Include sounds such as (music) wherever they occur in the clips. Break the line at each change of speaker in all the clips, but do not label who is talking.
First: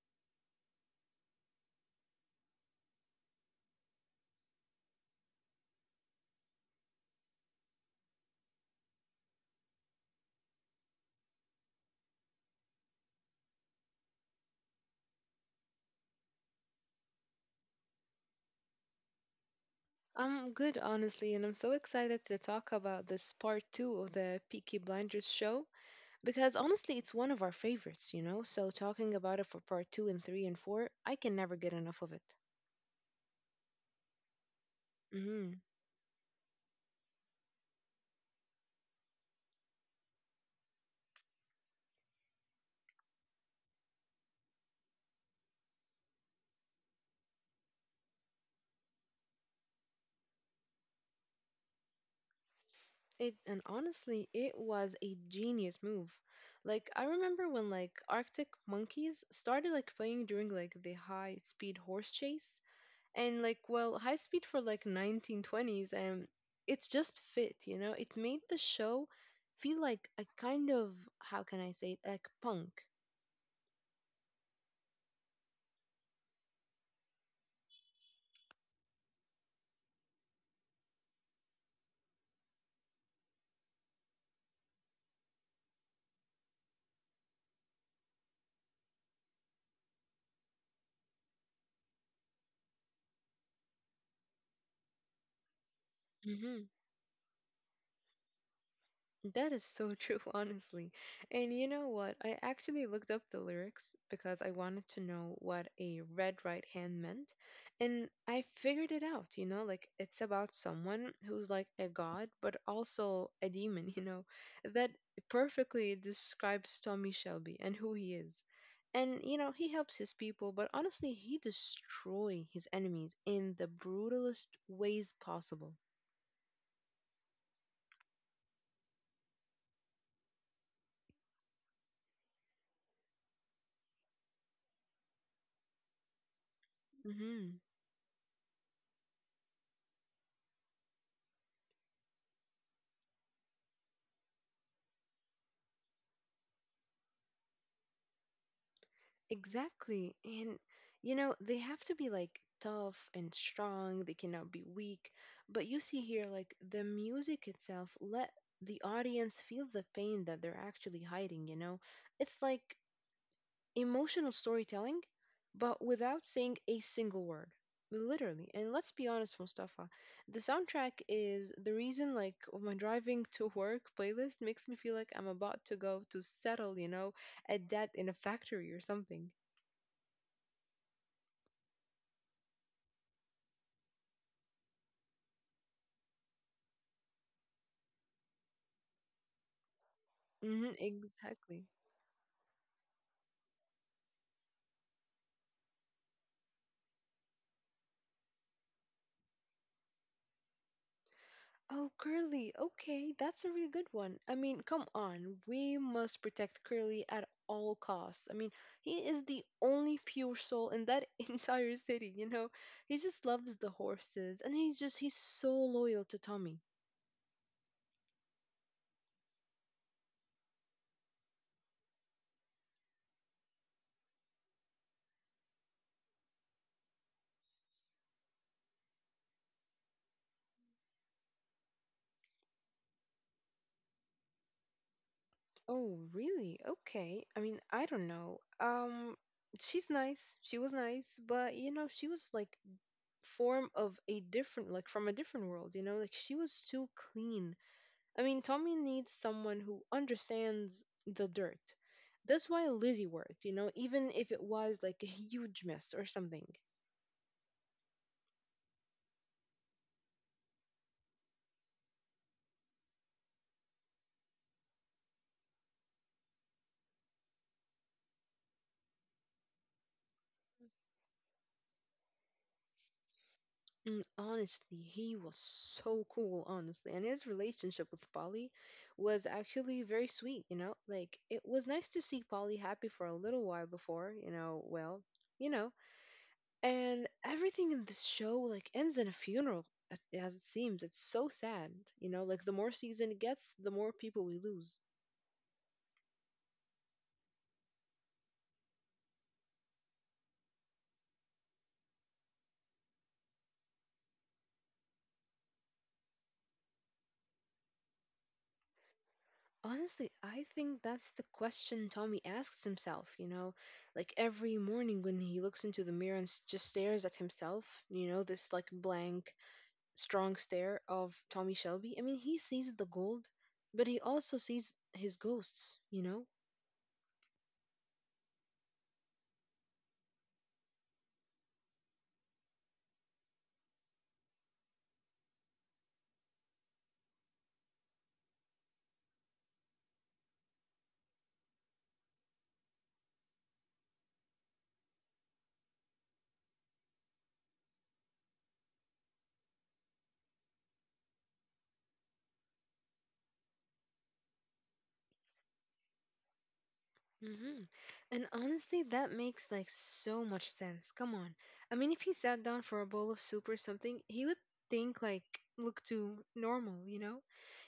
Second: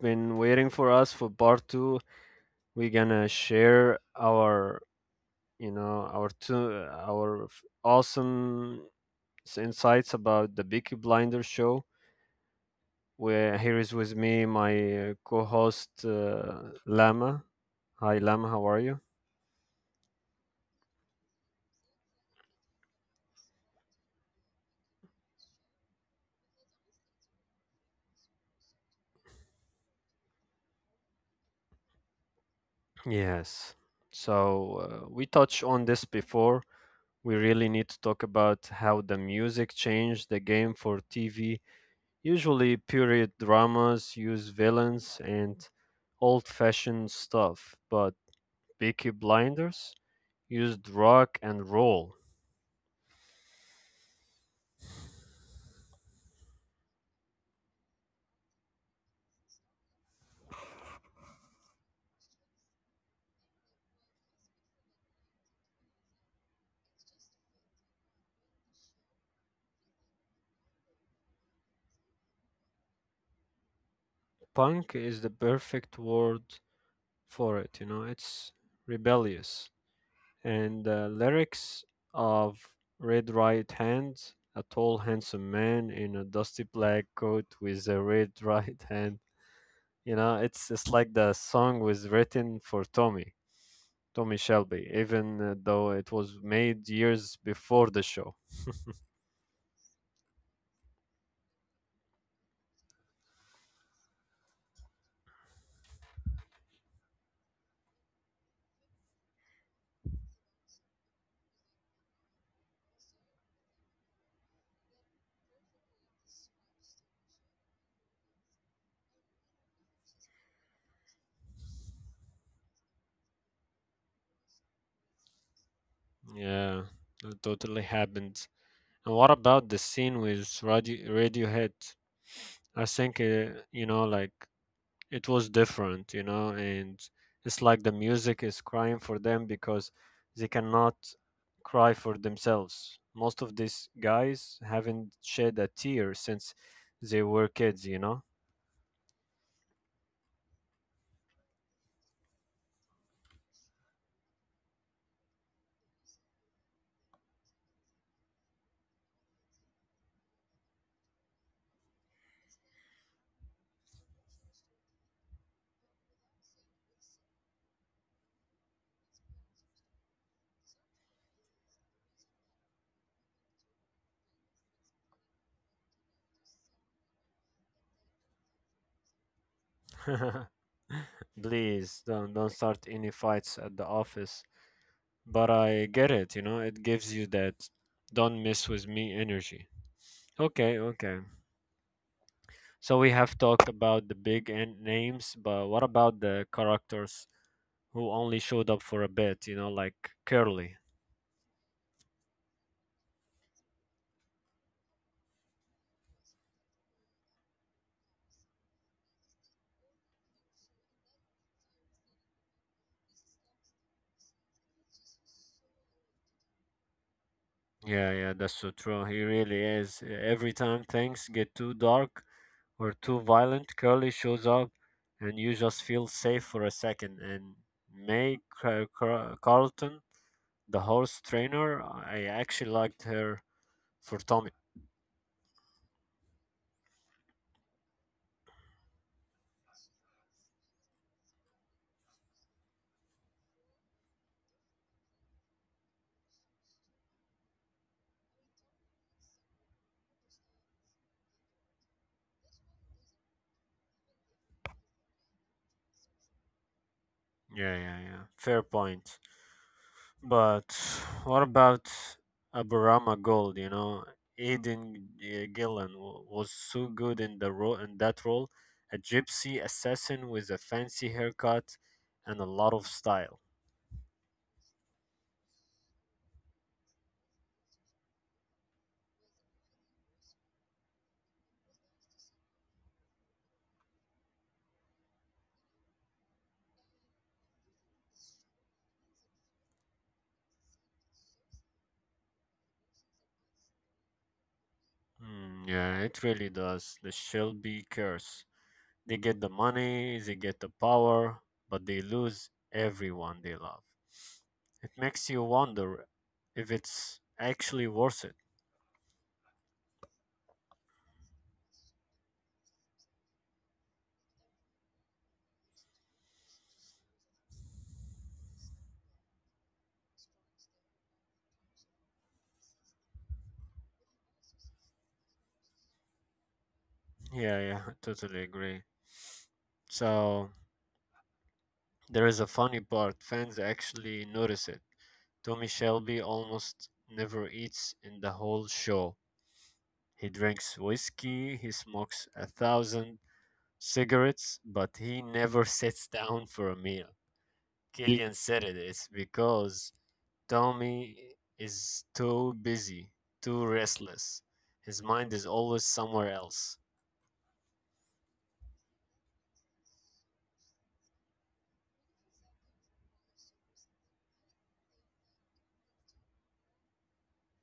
been waiting for us for part 2. We're going to share our, you know, our two our f- awesome insights about the Peaky Blinder show. Where here is with me my co-host Lama. Hi Lama, how are you?
I'm good, honestly, and I'm so excited to talk about this part two of the Peaky Blinders show because honestly, it's one of our favorites, you know? So, talking about it for part two and three and four, I can never get enough of it.
Yes. So we
hmm
touched on this before. We really need to talk about how the music changed the game for TV. Usually, period dramas use villains and old fashioned stuff, but Peaky Blinders used rock and roll.
It and honestly, it was a genius move. Like I remember when like Arctic Monkeys started like playing during like the high speed horse chase, and like well high speed for like 1920s and it's just fit, you know, it made the show feel like a kind of, how can I say it, like punk.
Punk is the perfect word for it, you know, it's rebellious. And the lyrics of Red Right Hand, a tall, handsome man in a dusty black coat with a red (laughs) right hand, it's like the song was written for Tommy. Tommy Shelby, even though it was made years before the show.
That is so true, (laughs) honestly. And you know what? I actually looked up the lyrics because I wanted to know what a red right hand meant. And I figured it out, you know, like it's about someone who's like a god, but also a demon, (laughs) you know. That perfectly describes Tommy Shelby and who he is. And, you know, he helps his people, but honestly, he destroys his enemies in the brutalest ways possible.
Yeah, that totally happened. And what about the scene with Radiohead? I think it was different, you know, and
hmm
it's like the music is crying for them because they cannot cry for themselves. Most of these guys haven't shed a tear since they were kids, you know.
Exactly. And, you know, they have to be like tough and strong. They cannot be weak. But you see here, like the music itself let the audience feel the pain that they're actually hiding, you know? It's like emotional storytelling, but without saying a single word. Literally. And let's be honest, Mustafa, the soundtrack is the reason, like, my driving (laughs) to work playlist makes me feel like I'm about to go to settle, you know, a debt in a factory or something.
(laughs) Please don't start any fights at the office. But I get it, you know, it gives you that don't mess with me energy. Okay, okay.
Exactly.
So we have talked about the big names, but what about the characters who only showed up for a bit, you know, like Curly?
Oh, Curly. Okay, that's a really good one. I mean, come on. We must protect Curly at all costs. I mean, he is the only pure soul in that (laughs) entire city, you know? He just loves the horses and he's so loyal to Tommy.
Yeah, yeah, that's so true. He really is. Every time things get too dark or too violent, Curly shows up and you just feel safe for a second. And May Carlton, the horse trainer, I actually liked her for Tommy.
Oh, really? Okay. I mean, I don't know. She's nice. She was nice, but you know, she was like form of a different, like from a different world, you know? Like she was too clean. I mean, Tommy needs someone who understands the dirt. That's why Lizzie worked, you know, even if it was like a huge mess or something.
Yeah, yeah, yeah. Fair point. But what about Aburama Gold? You know, Aidan Gillen was so good in that role, a gypsy assassin with a fancy haircut and a lot of style.
And honestly, he was so cool, honestly. And his relationship with Polly was actually very sweet, you know? Like, it was nice to see Polly happy for a little while before, you know, well, you know. And everything in this show, like, ends in a funeral, as it seems. It's so sad, you know? Like, the more season it gets, the more people we lose.
Mm, yeah, it really does. The Shelby curse. They get the money, they get the power, but they lose everyone they love. It makes you wonder if it's actually worth it.
Honestly, I think that's the question Tommy asks himself, you know, like every morning when he looks into the mirror and just stares at himself, you know, this like blank, strong stare of Tommy Shelby. I mean, he sees the gold, but he also sees his ghosts, you know?
Yeah, yeah, I totally agree. So there is a funny part. Fans actually notice it. Tommy Shelby almost never eats in the whole show. He drinks whiskey, he smokes a thousand cigarettes, but he never (laughs) sits down for a meal. Killian said it, it's because Tommy is too busy, too restless. His mind is always somewhere else.
hmm And honestly, that makes like so much sense. Come on. I mean, if he sat down for a bowl of soup or something, he would think like, look too normal, you know?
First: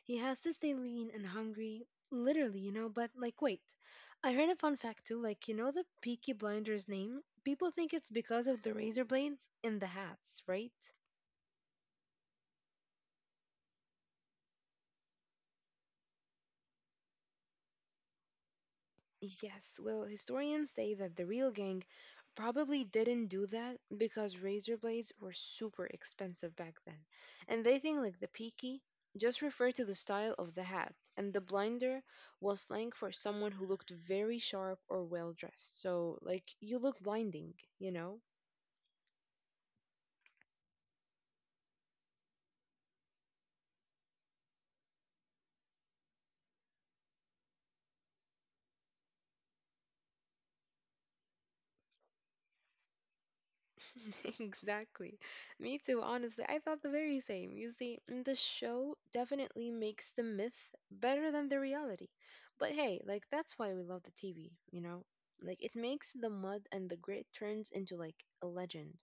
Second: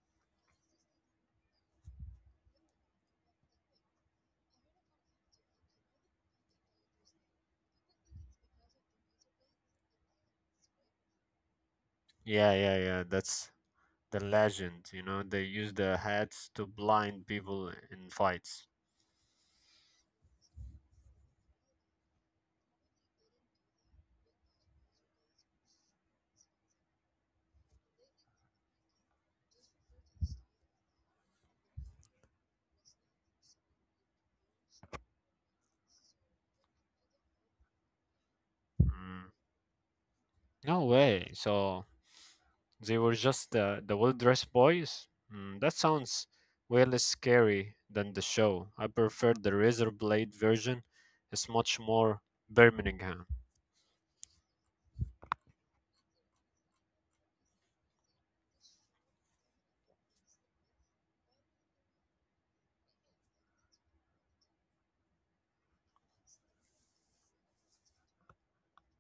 He has to stay lean and hungry, literally, you know? But like, wait, I heard a fun fact too. Like, you know the Peaky Blinder's name? People think it's because of the razor blades in the hats, right?
Yeah, yeah, yeah, that's the legend, you know, they use the hats to blind people in fights.
Yes, well, historians say that the real gang probably didn't do that because razor blades were super expensive back then. And they think like the peaky just referred to the style of the hat, and the blinder was slang for someone who looked very sharp or well dressed. So, like, you look blinding, you know?
Mm, no way. So they were just the well-dressed boys? Mm, that sounds way less scary than the show. I prefer the razor blade version. It's much more Birmingham.
(laughs) Exactly. Me too, honestly. I thought the very same. You see, the show definitely makes the myth better than the reality. But hey, like that's why we love the TV, you know? Like it makes the mud and the grit turns into like a legend.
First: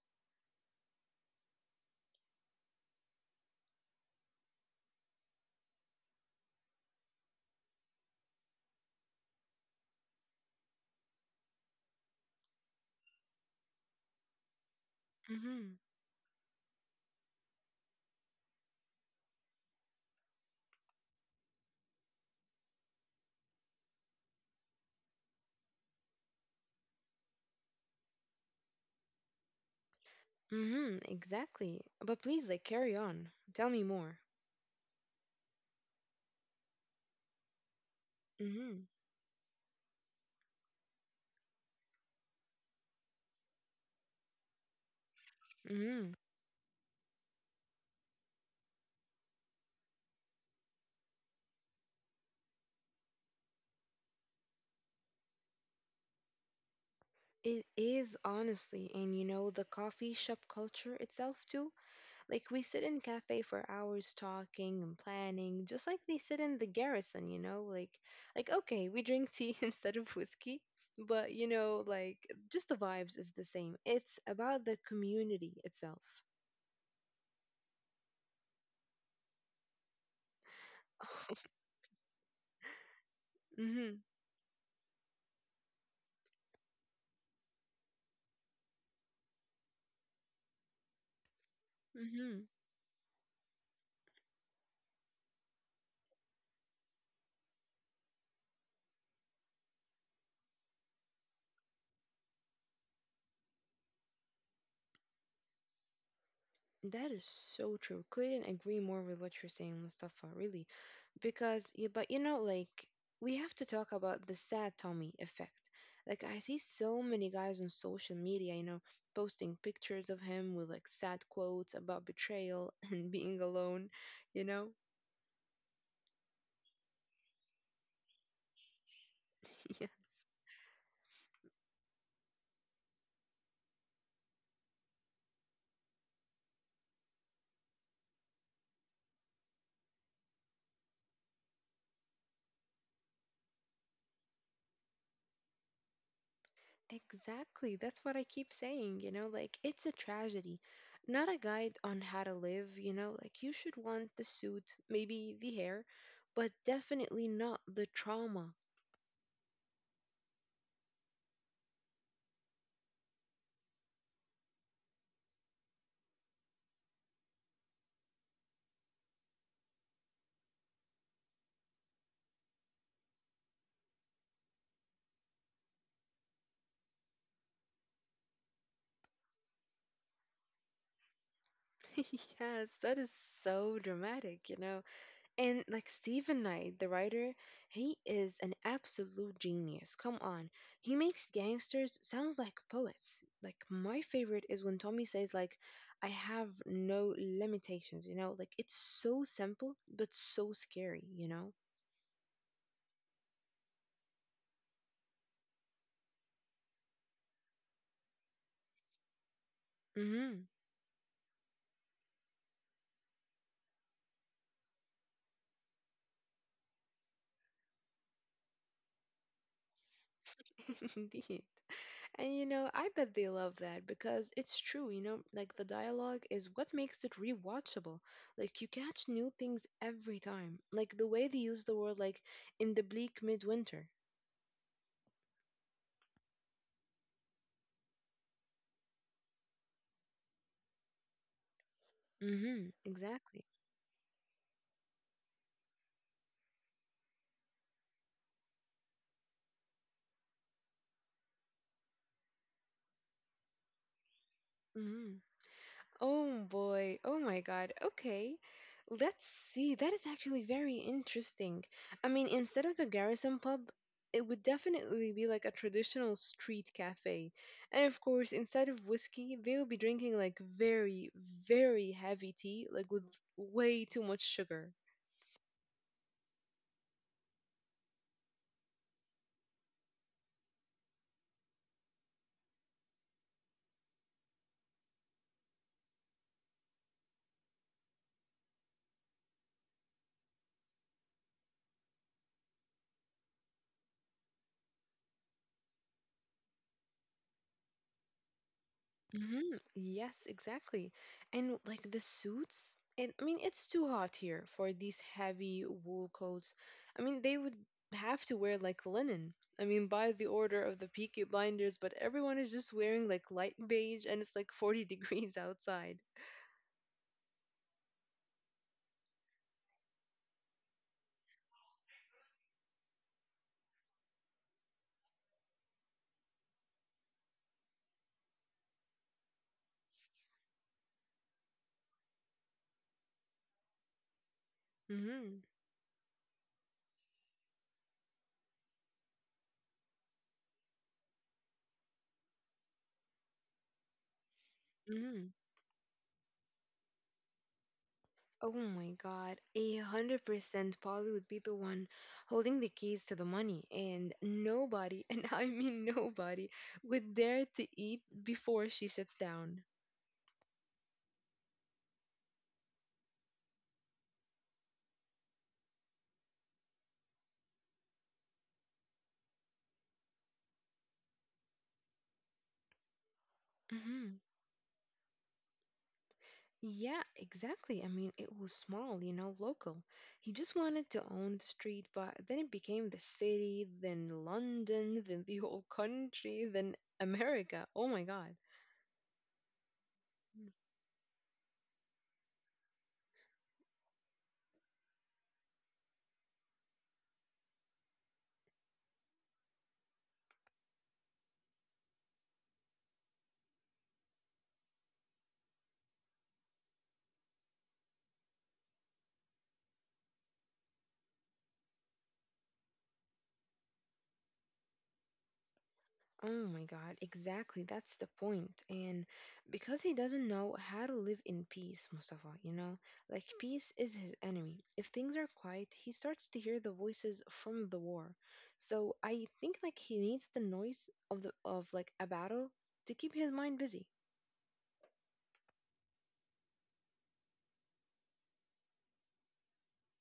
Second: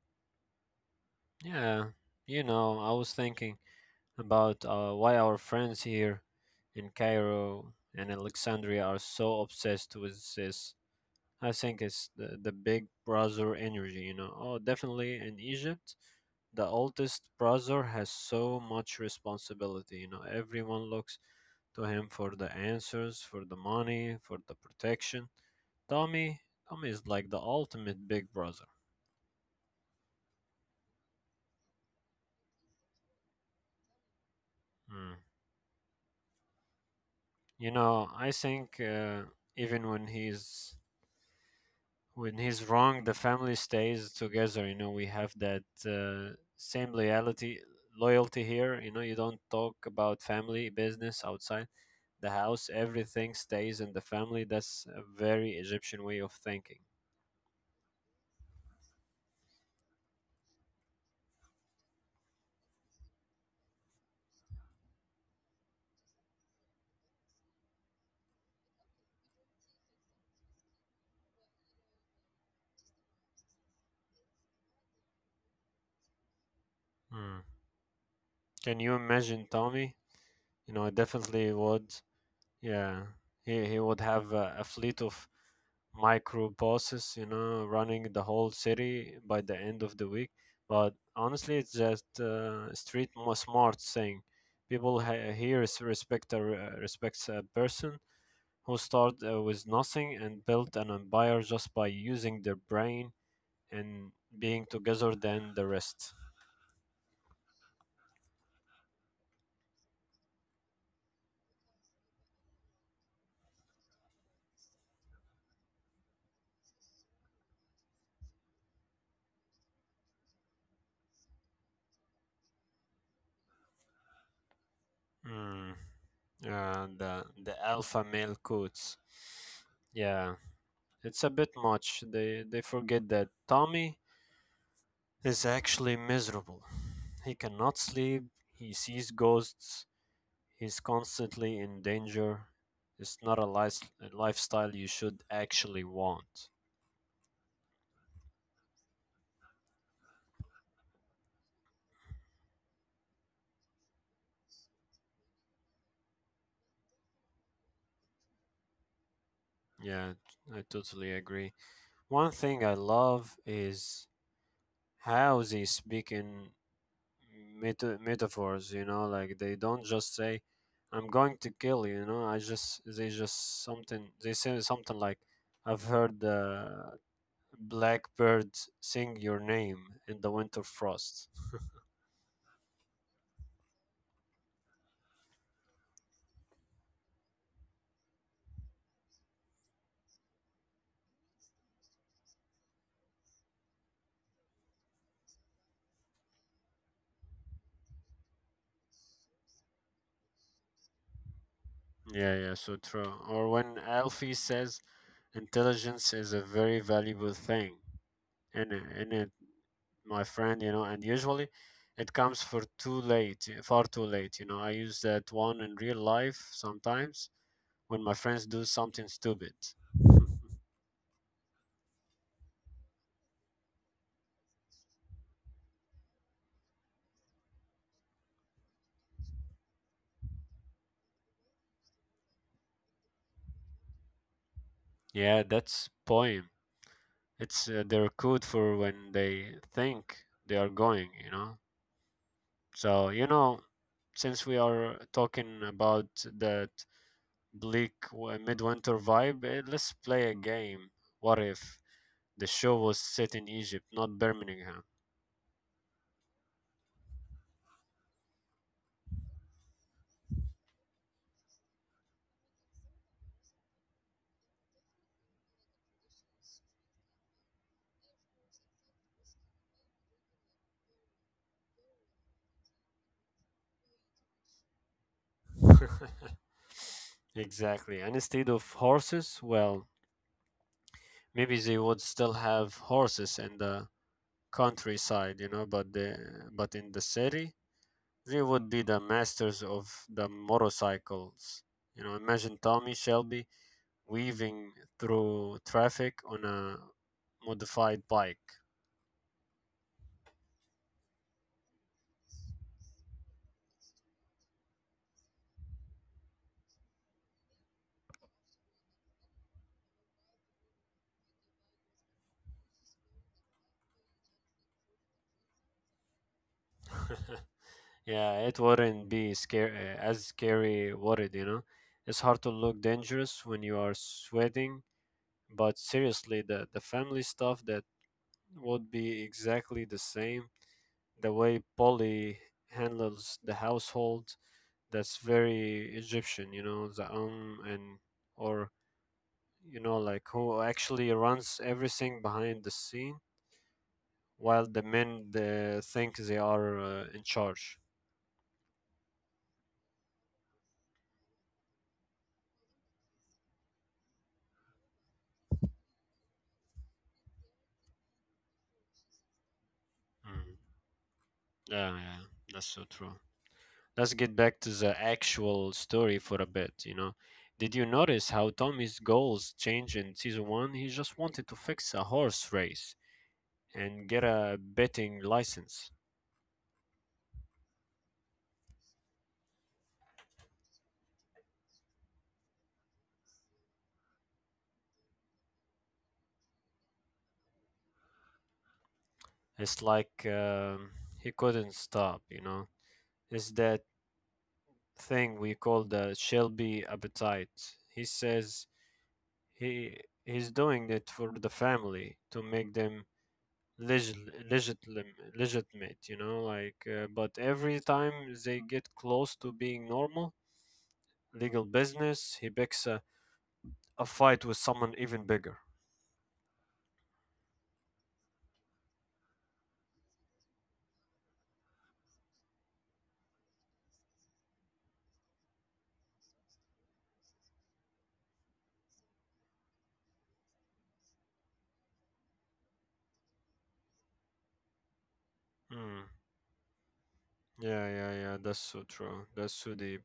Yeah, you know, I was thinking about why our friends here in Cairo and Alexandria are so obsessed with this. I think it's the big brother energy, you know. Oh, definitely in
Mm-hmm.
Egypt, the oldest brother has so much responsibility, you know. Everyone looks to him for the answers, for the money, for the protection. Tommy, Tommy is like the ultimate big brother.
Mm-hmm, exactly. But please, like, carry on. Tell me more.
Mm. You know, I
Mm-hmm.
think even when he's wrong, the family stays together. You know, we have that
Mm-hmm.
same loyalty here. You know, you don't talk about family business outside the house. Everything stays in the family. That's a very Egyptian way of thinking.
It is honestly, and you know, the coffee shop culture itself too. Like we sit in cafe for hours talking and planning, just like they sit in the garrison, you know? Like okay, we drink tea (laughs) instead of whiskey, but you know, like just the vibes is the same. It's about the community itself.
Hmm. Can you imagine Tommy? You know, I definitely
(laughs)
would. Yeah, he would
hmm
have a fleet of micro bosses, you know, running the whole city by the end of the week. But honestly, it's just smart thing. People here is respect a, re- respects a person who started with nothing and built an empire just by using their brain and being together than the rest.
That is so true. Couldn't agree more with what you're saying, Mustafa, really. Because yeah, but you know, like we have to talk about the sad Tommy effect. Like I see so many guys on social media, you know, posting pictures of him with like sad quotes about betrayal (laughs) and being alone, you know.
Mm, the alpha male quotes.
(laughs) Yes,
Yeah. It's a bit much. They forget that Tommy is actually miserable. He cannot sleep. He sees ghosts. He's constantly in danger. It's not a lifestyle you should actually want.
exactly. That's what I keep saying, you know, like it's a tragedy, not a guide on how to live, you know, like you should want the suit, maybe the hair, but definitely not the trauma.
Yeah, I totally agree. One thing I love is how they speak in metaphors, you know, like they don't just say I'm going to kill you you know I just they just something they say something like I've heard the blackbird sing your name in the winter frost.
(laughs) Yes, that is so dramatic, you know. And like Stephen Knight, the writer, he is an absolute genius. Come on. He makes gangsters sounds like poets. Like my favorite is when Tommy says like, I have no limitations, you know? Like it's so simple but so scary, you know?
(laughs) Yeah, yeah, so true. Or when Alfie says intelligence is a very valuable thing in it, my
Mhm.
friend, you know, and usually it comes for too late far too late, you know. I use that one in real life sometimes when my friends do something stupid. (laughs)
(laughs) Indeed. And you know, I bet they love that because it's true, you know, like the dialogue is what makes it rewatchable. Like you catch new things every time. Like the way they use the word like in the bleak midwinter.
Yeah, that's poem. It's their code for when they think they are going, you know.
Mm-hmm,
So, you
exactly.
know, since we are talking about that midwinter vibe, eh, let's play a game. What if the show was set in Egypt, not Birmingham?
Mm-hmm. Oh boy. Oh my God. Okay. Let's see. That is actually very interesting. I mean, instead of the Garrison pub, it would definitely be like a traditional street cafe. And of course, instead of whiskey, they'll be drinking like very, very heavy tea, like with way too much sugar.
(laughs) Exactly. And instead of horses, well, maybe they would still have horses in the countryside, you know, but the but in the city, they would be the masters of the motorcycles. You know, imagine Tommy Shelby weaving through traffic on a modified bike.
Yes, exactly. And like the suits, and I mean, it's too hot here for these heavy wool coats. I mean, they would have to wear like linen. I mean, by the order of the Peaky Blinders, but everyone is just wearing like light beige and it's like 40 (laughs) degrees outside.
(laughs) Yeah, it wouldn't be scary, would it? You know, it's hard to look dangerous when you are sweating, but seriously, the family stuff that would be exactly the same. The way Polly handles the household, that's
Mm-hmm.
very Egyptian, you know, the and or you know, like who actually runs everything behind the scene while the
Mm-hmm.
men they think they are in charge.
Oh my God. 100% Polly would be the one holding the keys to the money, and nobody, (laughs) and I mean nobody, would dare to eat before she sits down.
Mm. Yeah, yeah, that's so true. Let's get back to the actual story for a bit, you know. Did you notice how Tommy's goals changed in season 1? He just wanted to fix a horse race and
hmm
get a betting license.
Yeah, exactly. I mean, it was small, you know, local. He just wanted to own the street, but then it became the city, then London, then the whole country, then America. Oh my God.
It's like he couldn't stop, you know. Is that thing we call the Shelby appetite. He says he he's doing it for the family to make them legit, legitim, legitimate, you know, like. But every time they get close to being normal, legal business, he picks a fight with someone even bigger.
Oh my God, exactly. That's the point. And because he doesn't know how to live in peace, Mustafa, you know, like peace is his enemy. If things are quiet, he starts to hear the voices from the war. So I think like he needs the noise of the of like a battle to keep his mind busy.
Mm. Yeah, yeah, yeah. That's so true. That's so deep.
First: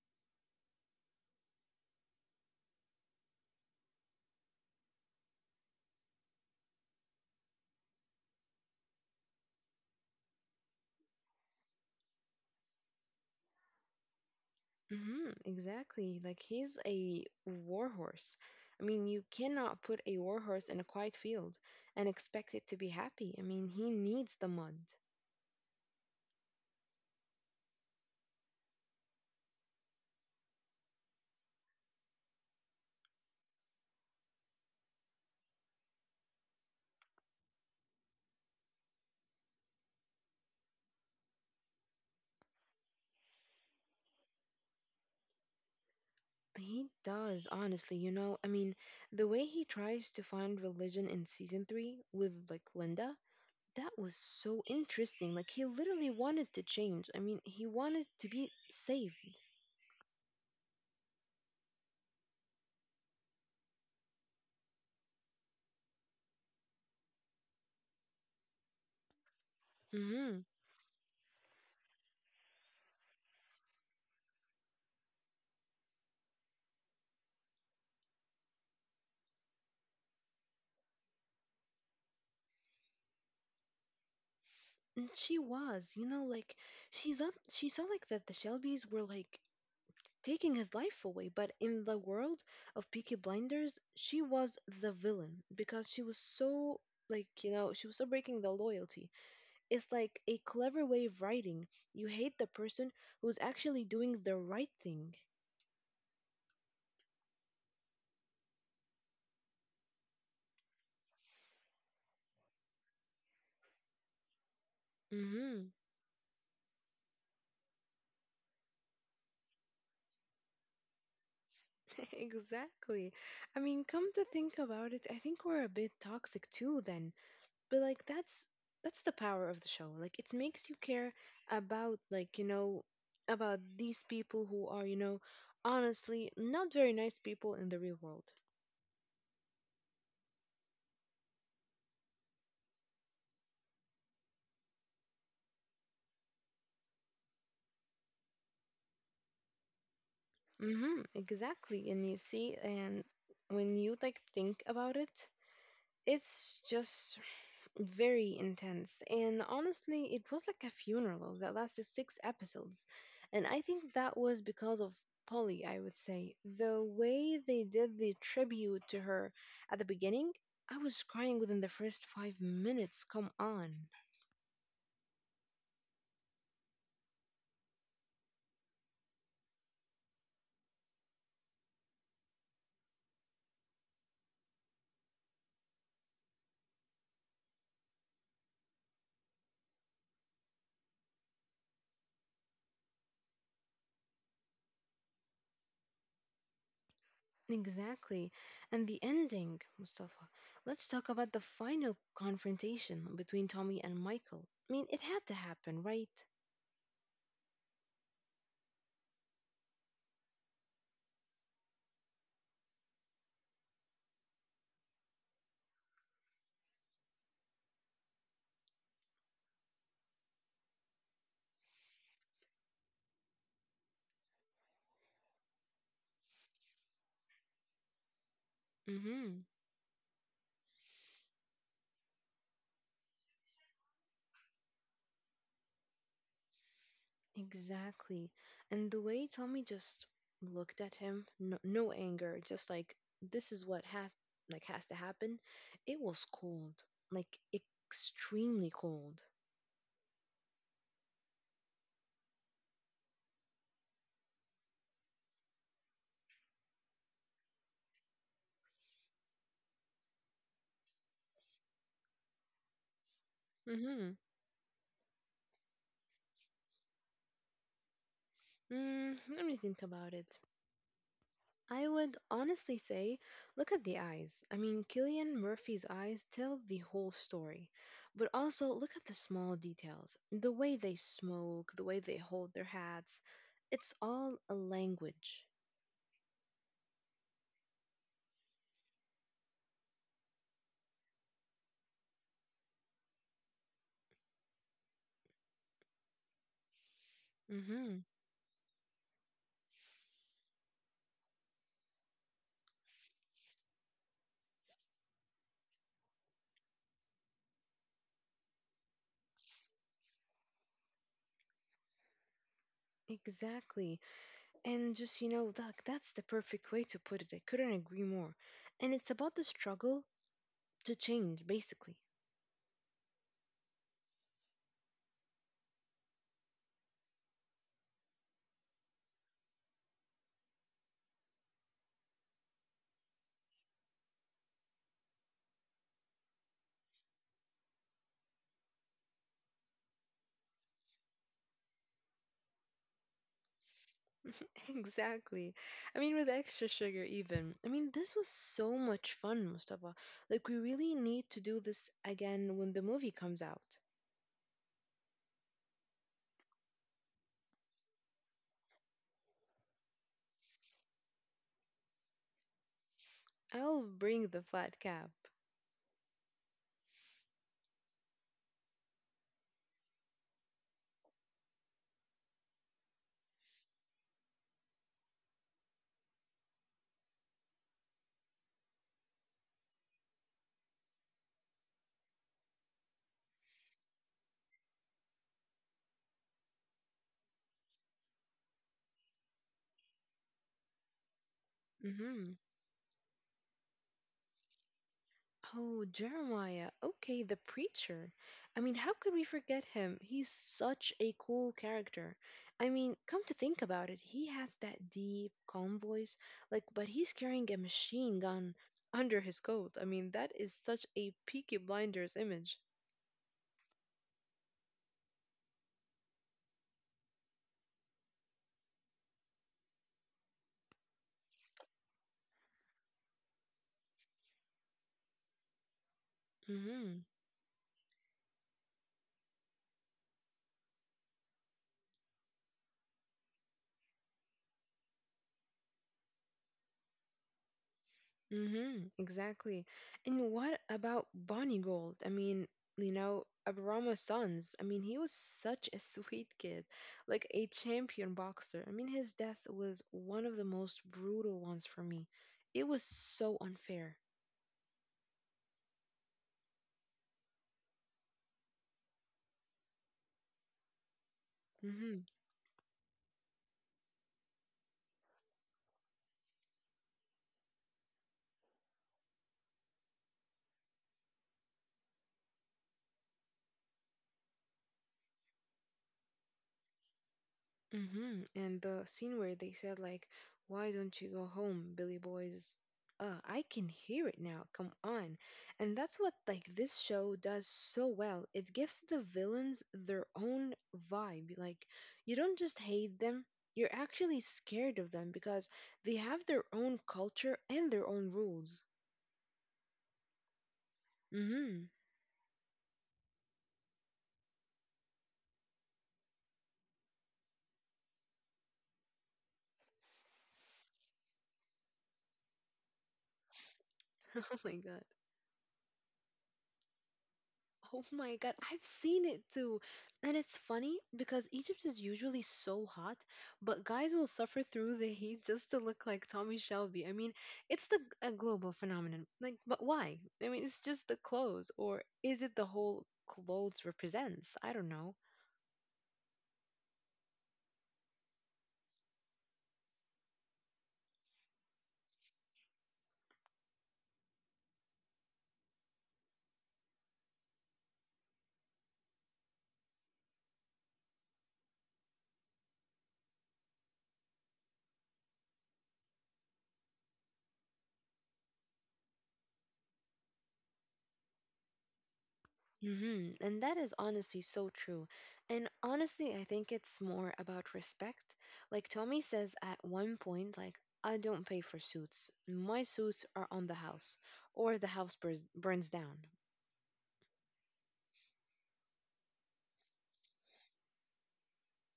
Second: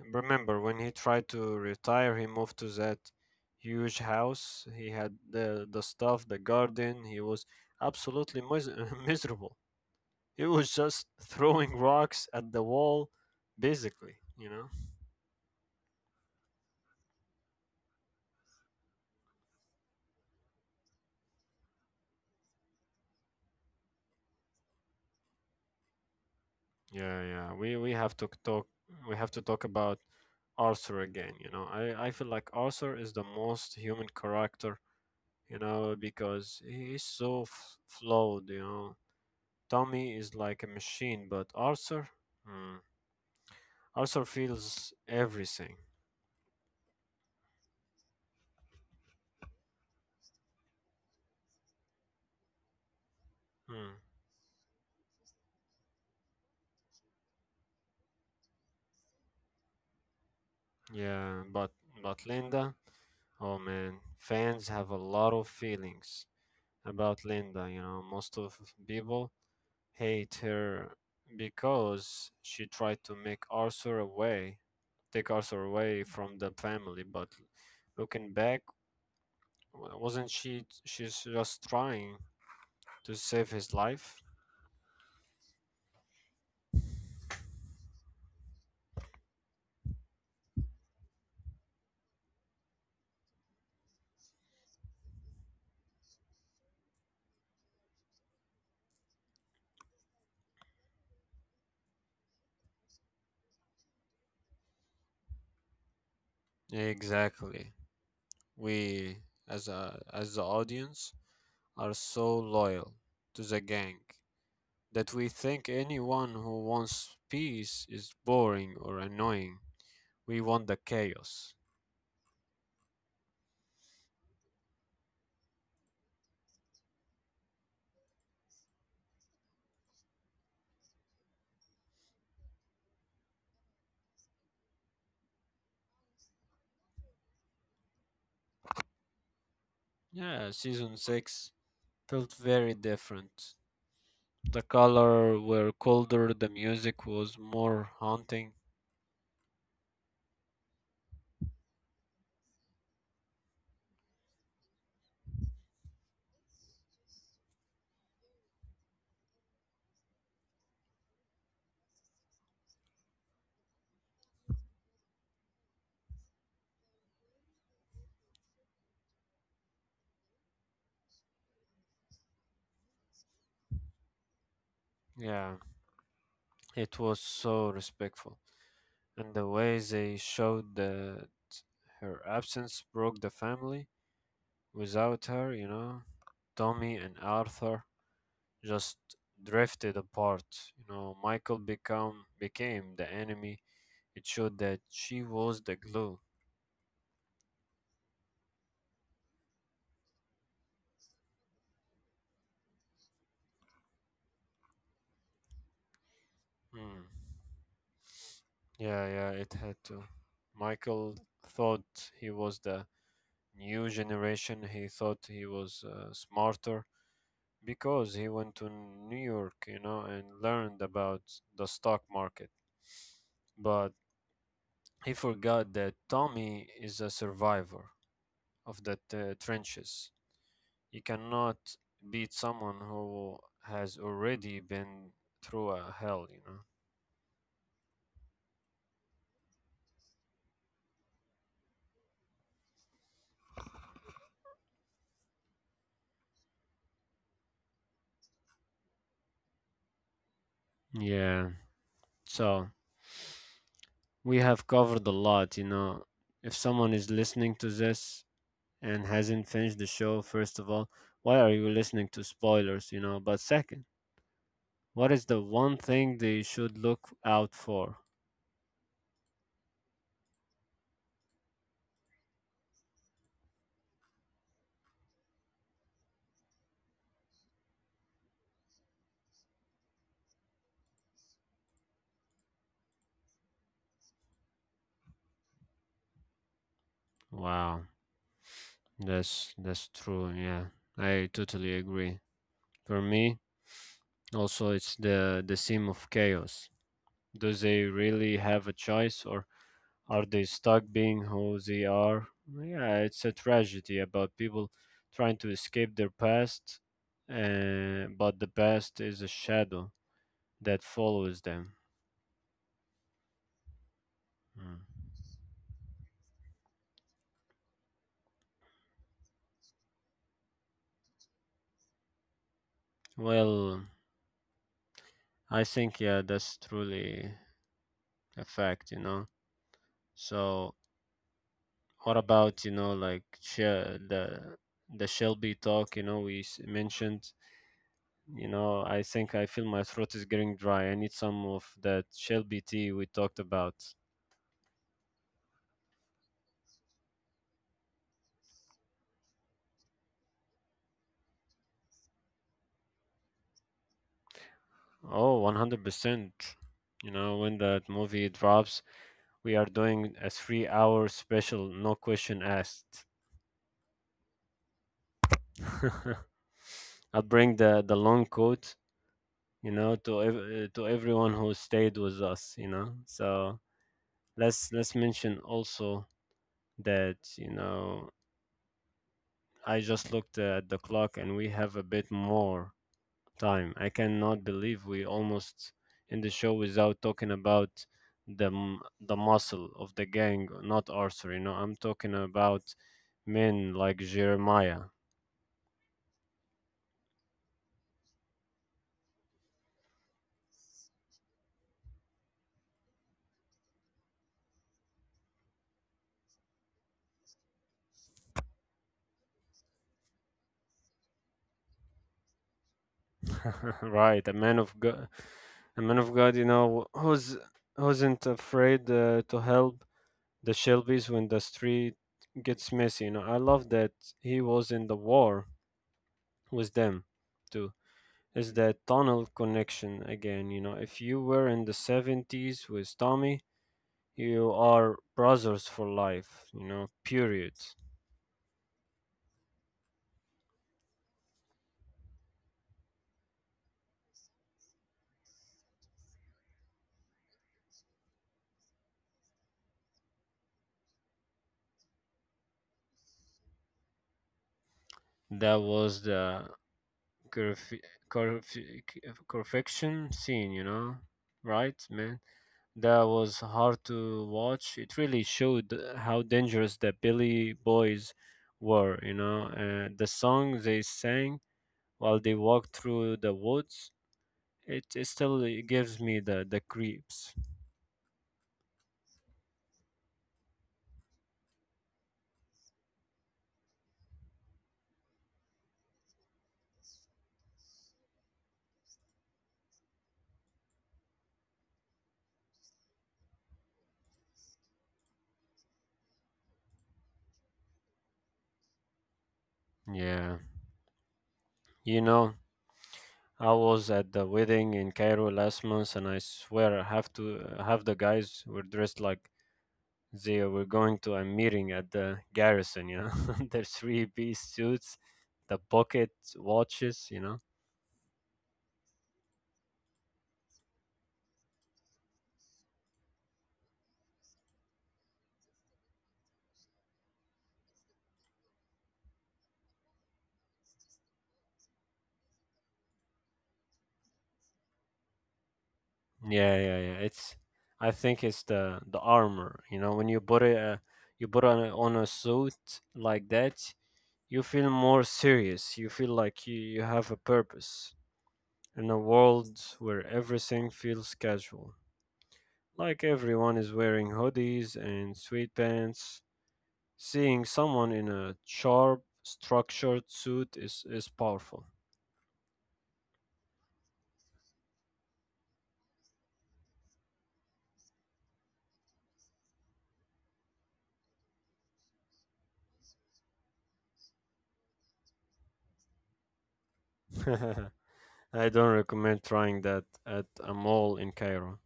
And remember when he tried to retire, he moved to that huge house. He had the stuff, the garden. He was absolutely (laughs) miserable. He was just throwing rocks at the wall, basically. You know.
Mm-hmm, exactly. Like he's a warhorse. I mean, you cannot put a warhorse in a quiet field and expect it to be happy. I mean, he needs the mud.
Yeah, yeah. We have to talk about Arthur again. You know, I feel like Arthur is the most human character. You know, because he's so flawed. You know, Tommy is like a machine, but Arthur. Hmm. Arthur feels everything.
He does, honestly, you know. I mean, the way he tries to find religion in season 3 with like Linda, that
Hmm.
was so interesting. Like he literally wanted to change. I mean, he wanted to be saved.
Yeah, but Linda, oh man, fans have a lot of feelings about Linda. You know, most of people
Mm-hmm.
hate her because she tried to take Arthur away from the family. But looking back, wasn't she? She's just trying to save his life.
And she was, you know, like, she saw like that the Shelbys were like taking his life away, but in the world of Peaky Blinders, she was the villain because she was so, like, you know, she was so breaking the loyalty. It's like a clever way of writing. You hate the person who's actually doing the right thing.
Exactly. We as a as the audience are so loyal to the gang that we
Mm-hmm.
think anyone who wants peace is boring or annoying. We want the chaos.
(laughs) Exactly. I mean, come to think about it, I think we're a bit toxic too then. But like that's the power of the show. Like it makes you care about, like, you know, about these people who are, you know, honestly not very nice people in the real world.
Yeah, season 6 felt very different. The color were colder, the music was more haunting.
Mm-hmm. Exactly. And you see, and when you like think about it, it's just very intense. And honestly, it was like a funeral that lasted 6 episodes. And I think that was because of Polly, I would say. The way they did the tribute to her at the beginning, I was crying within the first 5 minutes. Come on.
Yeah, it was so respectful. And the way they showed that her absence broke the family. Without her, you know, Tommy and Arthur just drifted apart. You know, Michael become became the enemy. It showed that she was the glue.
Exactly. And the ending, Mustafa. Let's talk about the final confrontation between Tommy and Michael. I mean, it had to happen, right?
Hmm. Yeah, yeah, it had to. Michael thought he was the new generation. He thought he was smarter because he went to New York, you know, and learned about the stock market. But he forgot that Tommy is a survivor of
Mm
the
hmm.
trenches. You cannot beat someone who has already been through a hell, you know?
Exactly. And the way Tommy just looked at him, no, no anger, just like this is what has like has to happen. It was cold, like extremely cold.
Yeah. So we have covered a lot, you know. If someone is listening to this and hasn't finished the show, first of all, why are you listening to spoilers, you know? But second,
Mhm.
what is the one thing they should look out for?
Mm, let me think about it. I would honestly say, look at the eyes. I mean, Killian Murphy's eyes tell the whole story. But also look at the small details. The way they smoke, the way they hold their hats. It's all a language.
Wow, that's true. Yeah, I totally agree. For me, also, it's the theme of chaos. Do they really have a choice or are they stuck being who they are? Yeah, it's a tragedy about people trying to escape their past, but the past is a shadow that follows them.
Exactly. And
Mm.
just, you know, Doc, that's the perfect way to put it. I couldn't agree more. And it's about the struggle to change, basically.
Well, I think, yeah, that's truly a fact, you know. So, what about, you know, like the Shelby talk, you know, we mentioned? You know, I think I feel my throat is getting dry. I need some of that Shelby tea we talked about.
(laughs) Exactly. I mean, with extra sugar, even. I mean, this was so much fun, Mustafa. Like, we really need to do this again when the movie comes out.
Oh, 100%. You know, when that movie drops, we are doing a 3 hour special, no question asked.
I'll bring the flat cap.
(laughs) I'll bring the long coat, you know, to to everyone who stayed with us, you know. So let's mention also that, I just looked at the clock and we have a bit more time. I cannot believe we almost in the show without talking about the muscle of the gang, not Arthur. You know, I'm
Mm
talking
hmm.
about men like Jeremiah,
Oh, Jeremiah. Okay, the preacher. I mean, how could we forget him? He's such a cool character. I mean, come to think about it, he has that deep, calm voice, like, but he's carrying a machine gun under his coat. I mean, that is such a Peaky Blinders image.
(laughs) right? A man of God, a man of God. You know, who's not afraid to help the Shelbys when the street gets messy. You know, I love that he was in the war with
Hmm.
them too is that tunnel connection again. You know, if you were in the 70s with Tommy, you are brothers for life, you know, period.
Mm-hmm, exactly. And what about Bonnie Gold? I mean, you know, Abrama's sons. I mean, he was such a (laughs) sweet kid, like a champion boxer. I mean, his death was one of the most brutal ones for me. It was so unfair.
That was the curf- curf- perfection scene, you know, right,
Mm-hmm.
man? That was hard to watch. It really showed how dangerous the Billy Boys were, you know. The song they sang while they walked through the woods, it still gives me the creeps.
Hmm. And the scene where they said like, "Why don't you go home, Billy Boys?" I can hear it now. Come on, and that's what like this show does so well. It gives the villains their own vibe. Like you don't just hate them; you're actually scared of them because they have their own culture and their own rules.
Yeah.
Mm-hmm. (laughs)
You know, I was at the wedding in Cairo last month, and I swear I have to half the guys were dressed like they were going to a meeting at the garrison. You know, (laughs) their
Oh
three-piece
my god.
suits, the pocket watches. You know,
Oh my God, I've seen it too. And it's funny because Egypt is usually so hot, but guys will suffer through the heat just to look like Tommy Shelby. I mean, it's the a global phenomenon. Like, but why? I mean, it's just the clothes, or is it the whole clothes represents? I don't know.
yeah, yeah, yeah. It's I think it's the armor. You know, when you put it, you put on a suit like that, you feel more serious. You feel like you have a purpose in a world where everything feels casual. Like everyone is wearing hoodies and sweatpants, seeing someone in a sharp, structured suit is powerful.
Hmm. And that is honestly so true. And honestly, I think it's more about respect. Like Tommy says at one point, like, I don't pay for suits. My suits are on the house, or the house burns down.
(laughs) I don't recommend trying that at a mall in Cairo,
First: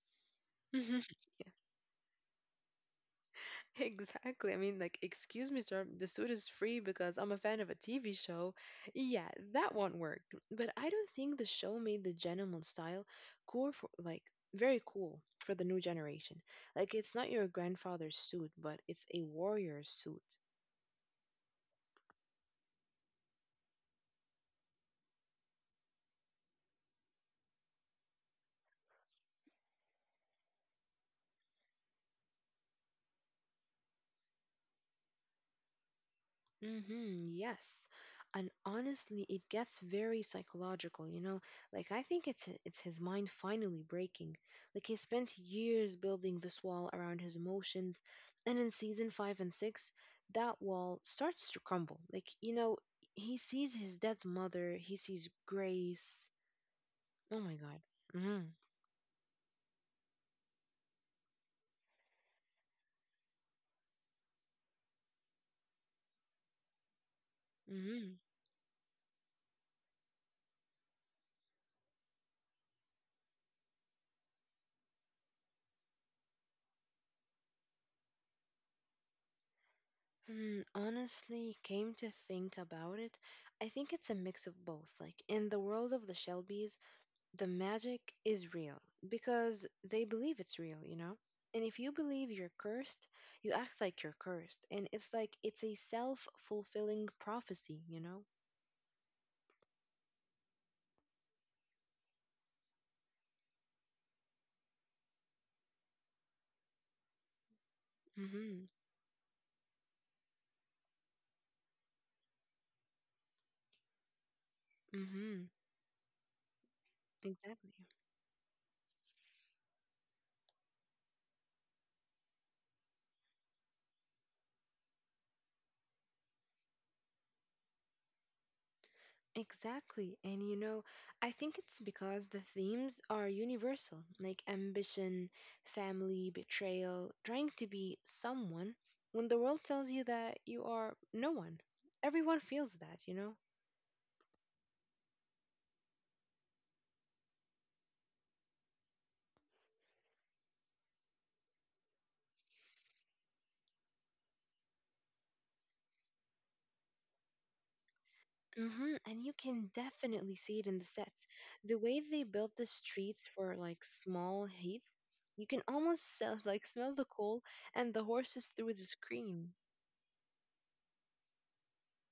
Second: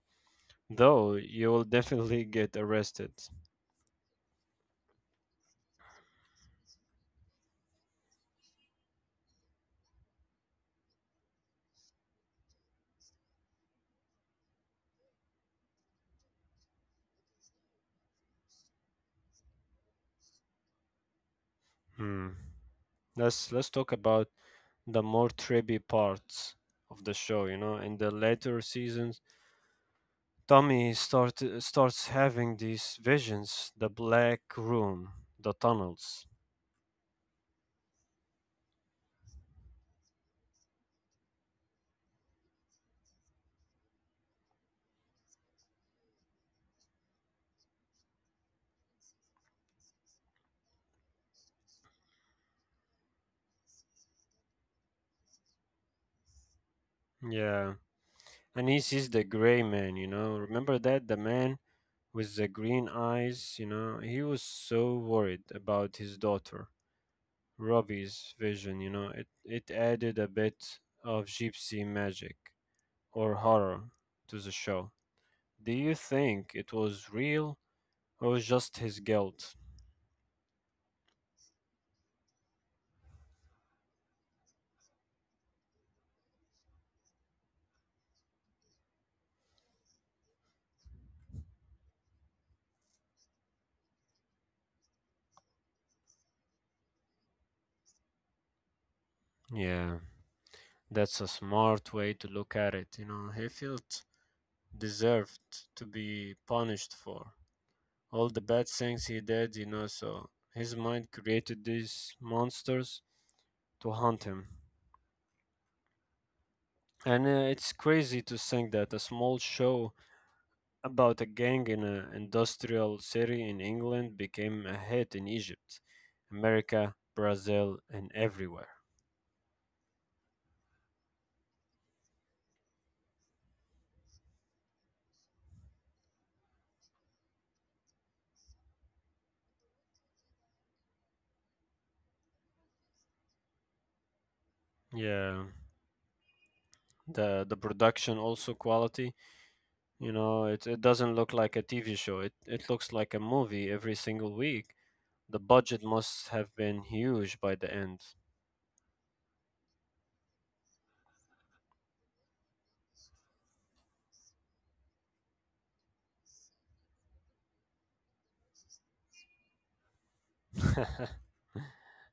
though
(laughs)
you will definitely get arrested.
(laughs) Exactly. I mean, like, excuse me, sir, the suit is free because I'm a fan of a TV show. Yeah, that won't work. But I don't think the show made the gentleman style cool for, like, very cool for the new generation. Like, it's not your grandfather's suit, but it's a warrior's suit.
Hmm. Let's talk about the more trippy parts of the show. You know, in the later seasons, Tommy starts having these visions: the black room, the tunnels.
Mm-hmm, yes. And honestly, it gets very psychological, you know? Like I think it's his mind finally breaking. Like he spent years building this wall around his emotions, and in season 5 and 6, that wall starts to crumble. Like, you know, he sees his dead mother, he sees Grace. Oh my
Yeah,
God. Mm-hmm.
and he the gray man, you know. Remember that? The man with the green eyes, you know. He was so worried about his daughter,
Mm-hmm.
Robbie's vision, you know. It added a bit of gypsy magic or horror to the show. Do you think it was real or just his guilt?
Hmm, honestly, came to think about it, I think it's a mix of both. Like in the world of the Shelbys, the magic is real because they believe it's real, you know? And if you believe you're cursed, you act like you're cursed. And it's like it's a self fulfilling prophecy, you know?
Yeah, that's a smart way to look at it, you know. He felt deserved to be punished for all
Mm
the
hmm.
bad things he did, you know. So his mind created these monsters to haunt him.
Mm hmm.
And it's
Exactly.
crazy to think that a small show about a gang in an industrial city in England became a hit in Egypt, America, Brazil, and everywhere.
Exactly. And you know, I think it's because the themes are universal, like ambition, family, betrayal, trying to be someone when the world tells you that you are no one. Everyone feels that, you know?
Yeah, the production also quality. You know, it doesn't look like a TV show. It looks like a movie every single week. The budget must have been huge by the end.
Hmm. And you can definitely see it in the sets. The way they built the streets for like small heath, you can almost sell, (laughs) like smell the coal and the horses through the screen.
(laughs)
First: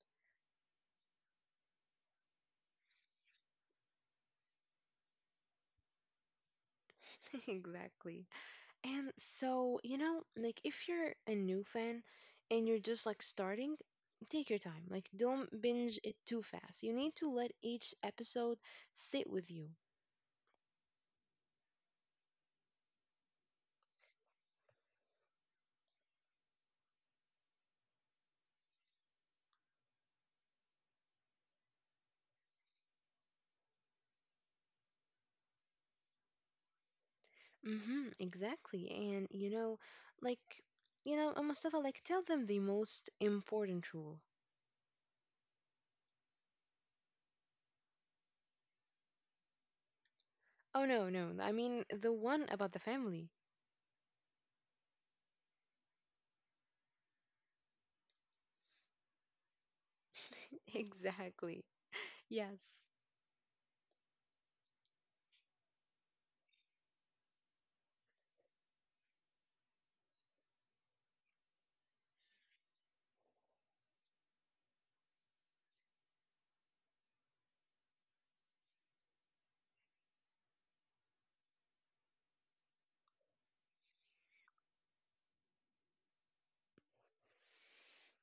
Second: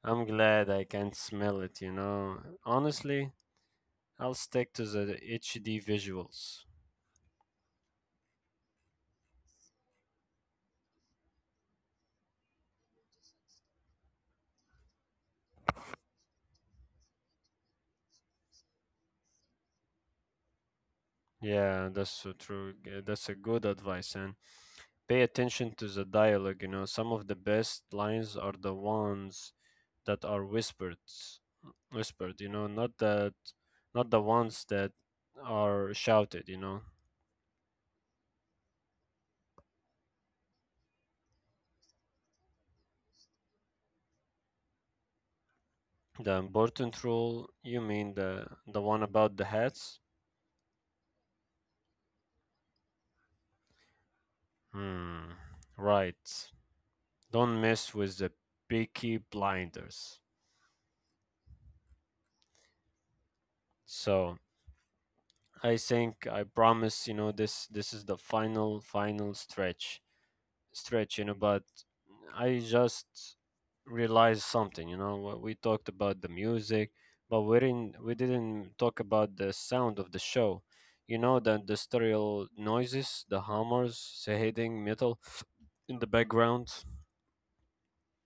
I'm glad I can't smell it, you know. Honestly, I'll stick to the HD visuals.
(laughs) Exactly. And so, you know, like if you're a new fan and you're just like starting, take your time. Like don't binge it too fast. You need to let each episode sit with you.
Yeah, that's so true. That's a good advice. And pay attention to the dialogue, you know. Some of the best lines are the ones that are whispered, not that not the ones that are shouted, you know.
Mm-hmm, exactly. And you know, like, you know, Mustafa, like, tell them the most important rule.
The important rule, you mean the one about the hats?
Oh, no, no, I mean the one about the family.
Hmm, right. Don't mess with the picky blinders.
(laughs) Exactly. Yes.
So I think I promise, you know, this is the final stretch, you know, but I just realized something, you know, what we talked about the music, but we didn't talk about the sound of the show. You know the industrial noises, the hammers, the hitting metal in the background.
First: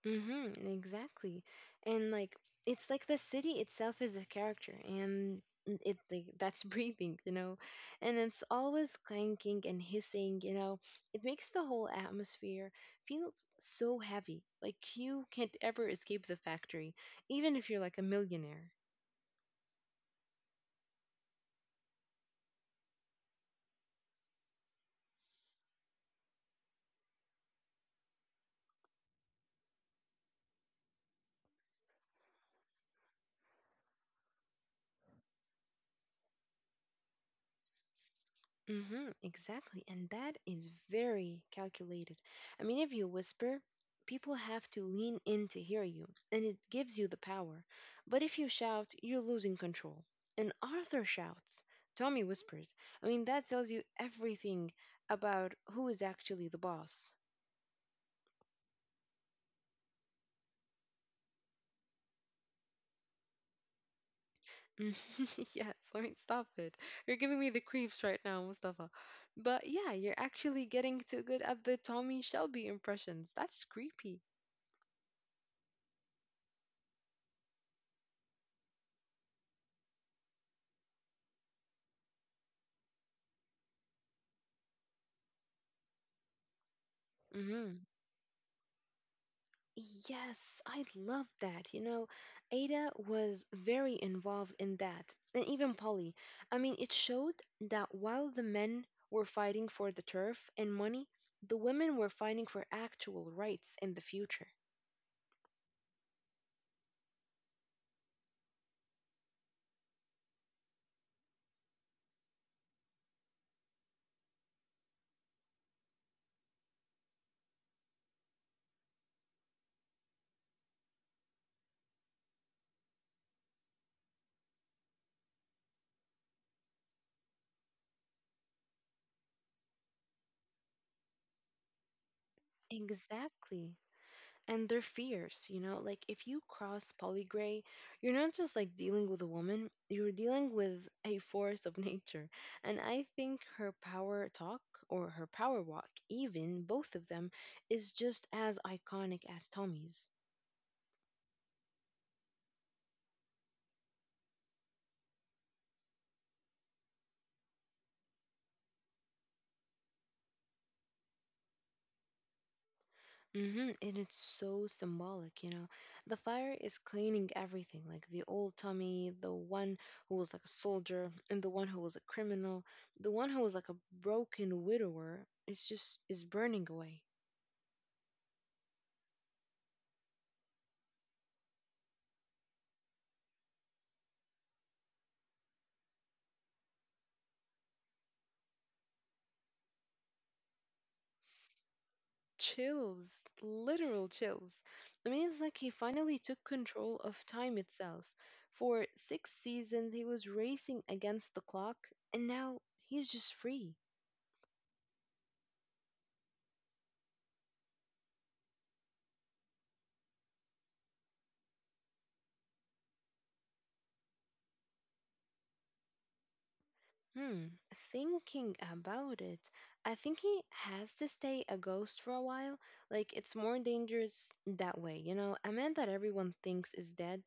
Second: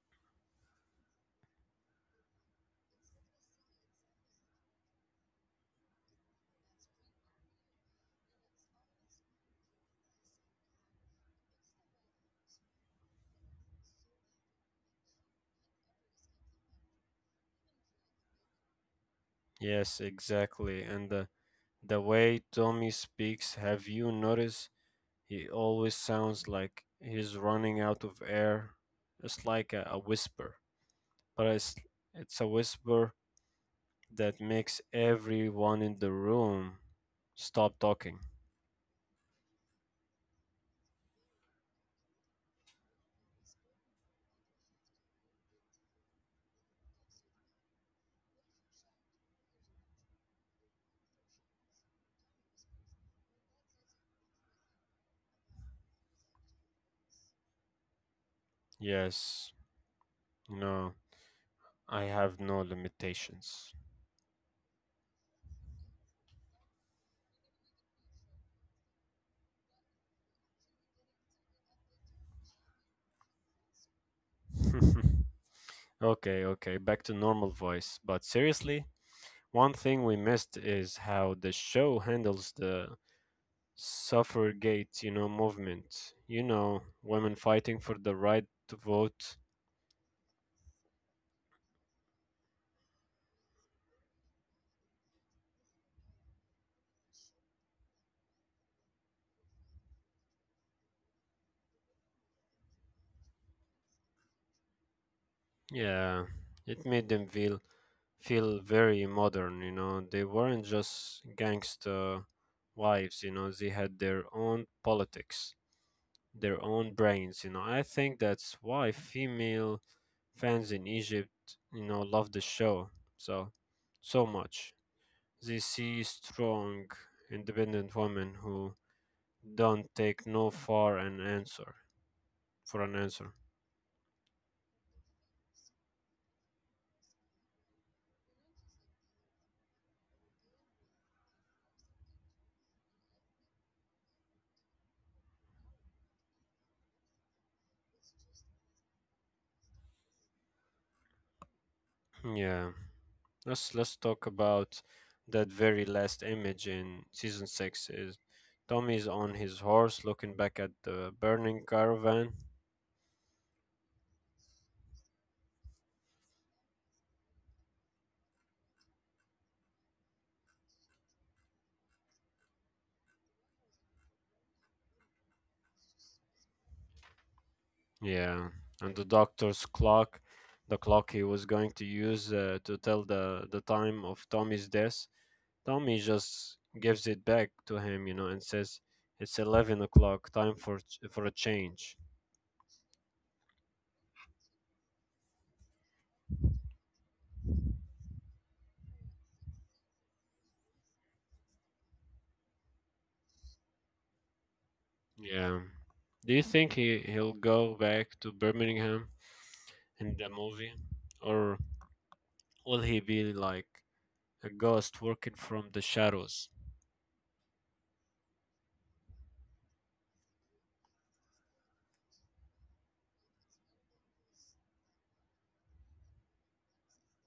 Mm-hmm, exactly. And like it's like the city itself is a character and it like (laughs) that's breathing, you know. And it's always clanking and hissing, you know. It makes the whole atmosphere feel so heavy. Like you can't ever escape the factory, even if you're like a millionaire.
Yes, exactly. And the way Tommy speaks, have you noticed he always sounds like he's running out of air. It's like a whisper, but it's a whisper that makes everyone in the room stop talking.
Mm-hmm, exactly. And that is very calculated. I mean, if you whisper, people have to lean in to hear you, and it gives you the power. But if you shout, you're losing control. And Arthur shouts, Tommy whispers. I mean, that tells you everything about who is actually the boss.
Yes, no, I have no limitations.
Mm, (laughs) Yes, I mean, stop it. You're giving me the creeps right now, Mustafa. But yeah, you're actually getting too good at the Tommy Shelby impressions. That's creepy.
(laughs) Okay, okay, back to normal voice. But seriously, one thing we missed is how the show handles the suffragette, you know, movement. You know, women
Hmm.
fighting for the right to vote.
Yes, I love that. You know, Ada was very involved in that, and even Polly. I mean, it showed that while the men were fighting for the turf and money, the women were fighting for actual rights in the future.
Yeah, it made them feel very modern, you know. They weren't just gangster wives, you know. They had their own politics, their own brains, you know. I think that's why female fans in Egypt, you know, love the show so so much. They see strong, independent women who don't take no for an answer for an answer.
Exactly. And their fears, you know, like if you cross polygray, you're not just like dealing with a woman, you're dealing with a force of (laughs) nature. And I think her power talk, or her power walk, even both of them, is just as iconic as Tommy's.
Yeah. Let's talk about that very last image in season 6 is Tommy's on his horse looking back at the burning caravan.
Mm-hmm. And it's so symbolic, you know. The fire is cleaning everything, like the old Tommy, the one who was like a soldier, and the one who was a criminal, the one who was like a broken widower. It's just is burning away.
Yeah, and the doctor's clock, the clock he was going to use to tell the time of Tommy's death. Tommy just gives it back to him, you know, and says it's 11 o'clock, time for for a change.
Chills, literal chills. I mean, it's like he finally took control of time itself. For 6 seasons, he was racing against the clock, and now he's just free.
Yeah. Do you think he'll go back to Birmingham in the movie, or? Will he be like a ghost working from the shadows?
Hmm, thinking about it, I think he has to stay a ghost for a while. Like, it's more dangerous that way. You know, a man that everyone thinks is dead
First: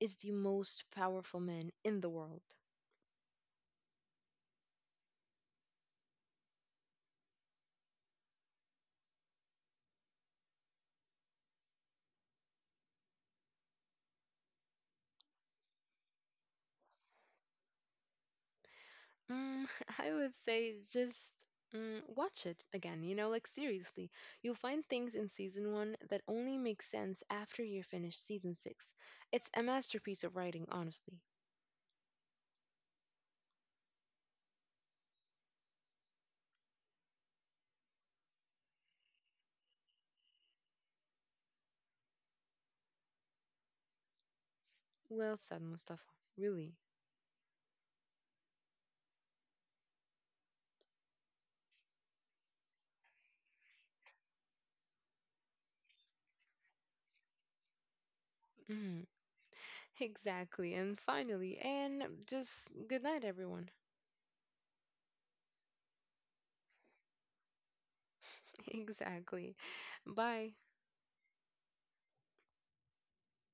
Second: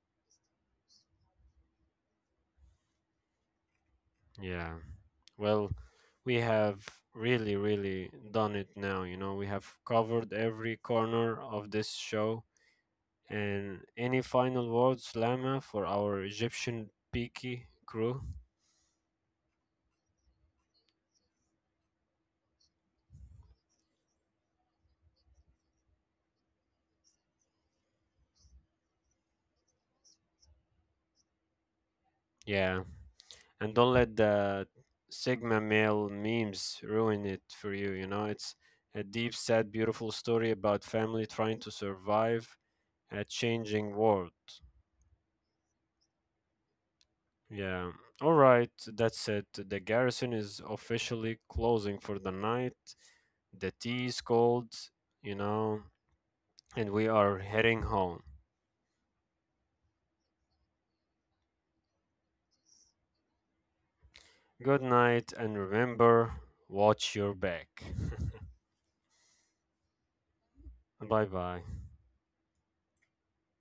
is the most powerful man in the world.
Yeah. Well, we have really done it now. You know, we have covered every corner of this show. And any final words, Lama, for our Egyptian Peaky crew?
Mm, (laughs) I would say just mm, watch it again, you know, like seriously. You'll find things in season one that only make sense after you finish season 6. It's a masterpiece of writing, honestly.
Yeah. And don't let the Sigma male memes ruin it for you. You know, it's a deep, sad, beautiful story about family trying to survive a changing world.
Well said, Mustafa. Really.
Yeah. All right. That's it. The garrison is officially closing for the night. The tea is cold, you know, and we are heading home.
Mhm. (laughs) Exactly. And finally, and just good night, everyone.
Good night, and remember, watch your back.
(laughs) Exactly. Bye.
Bye bye.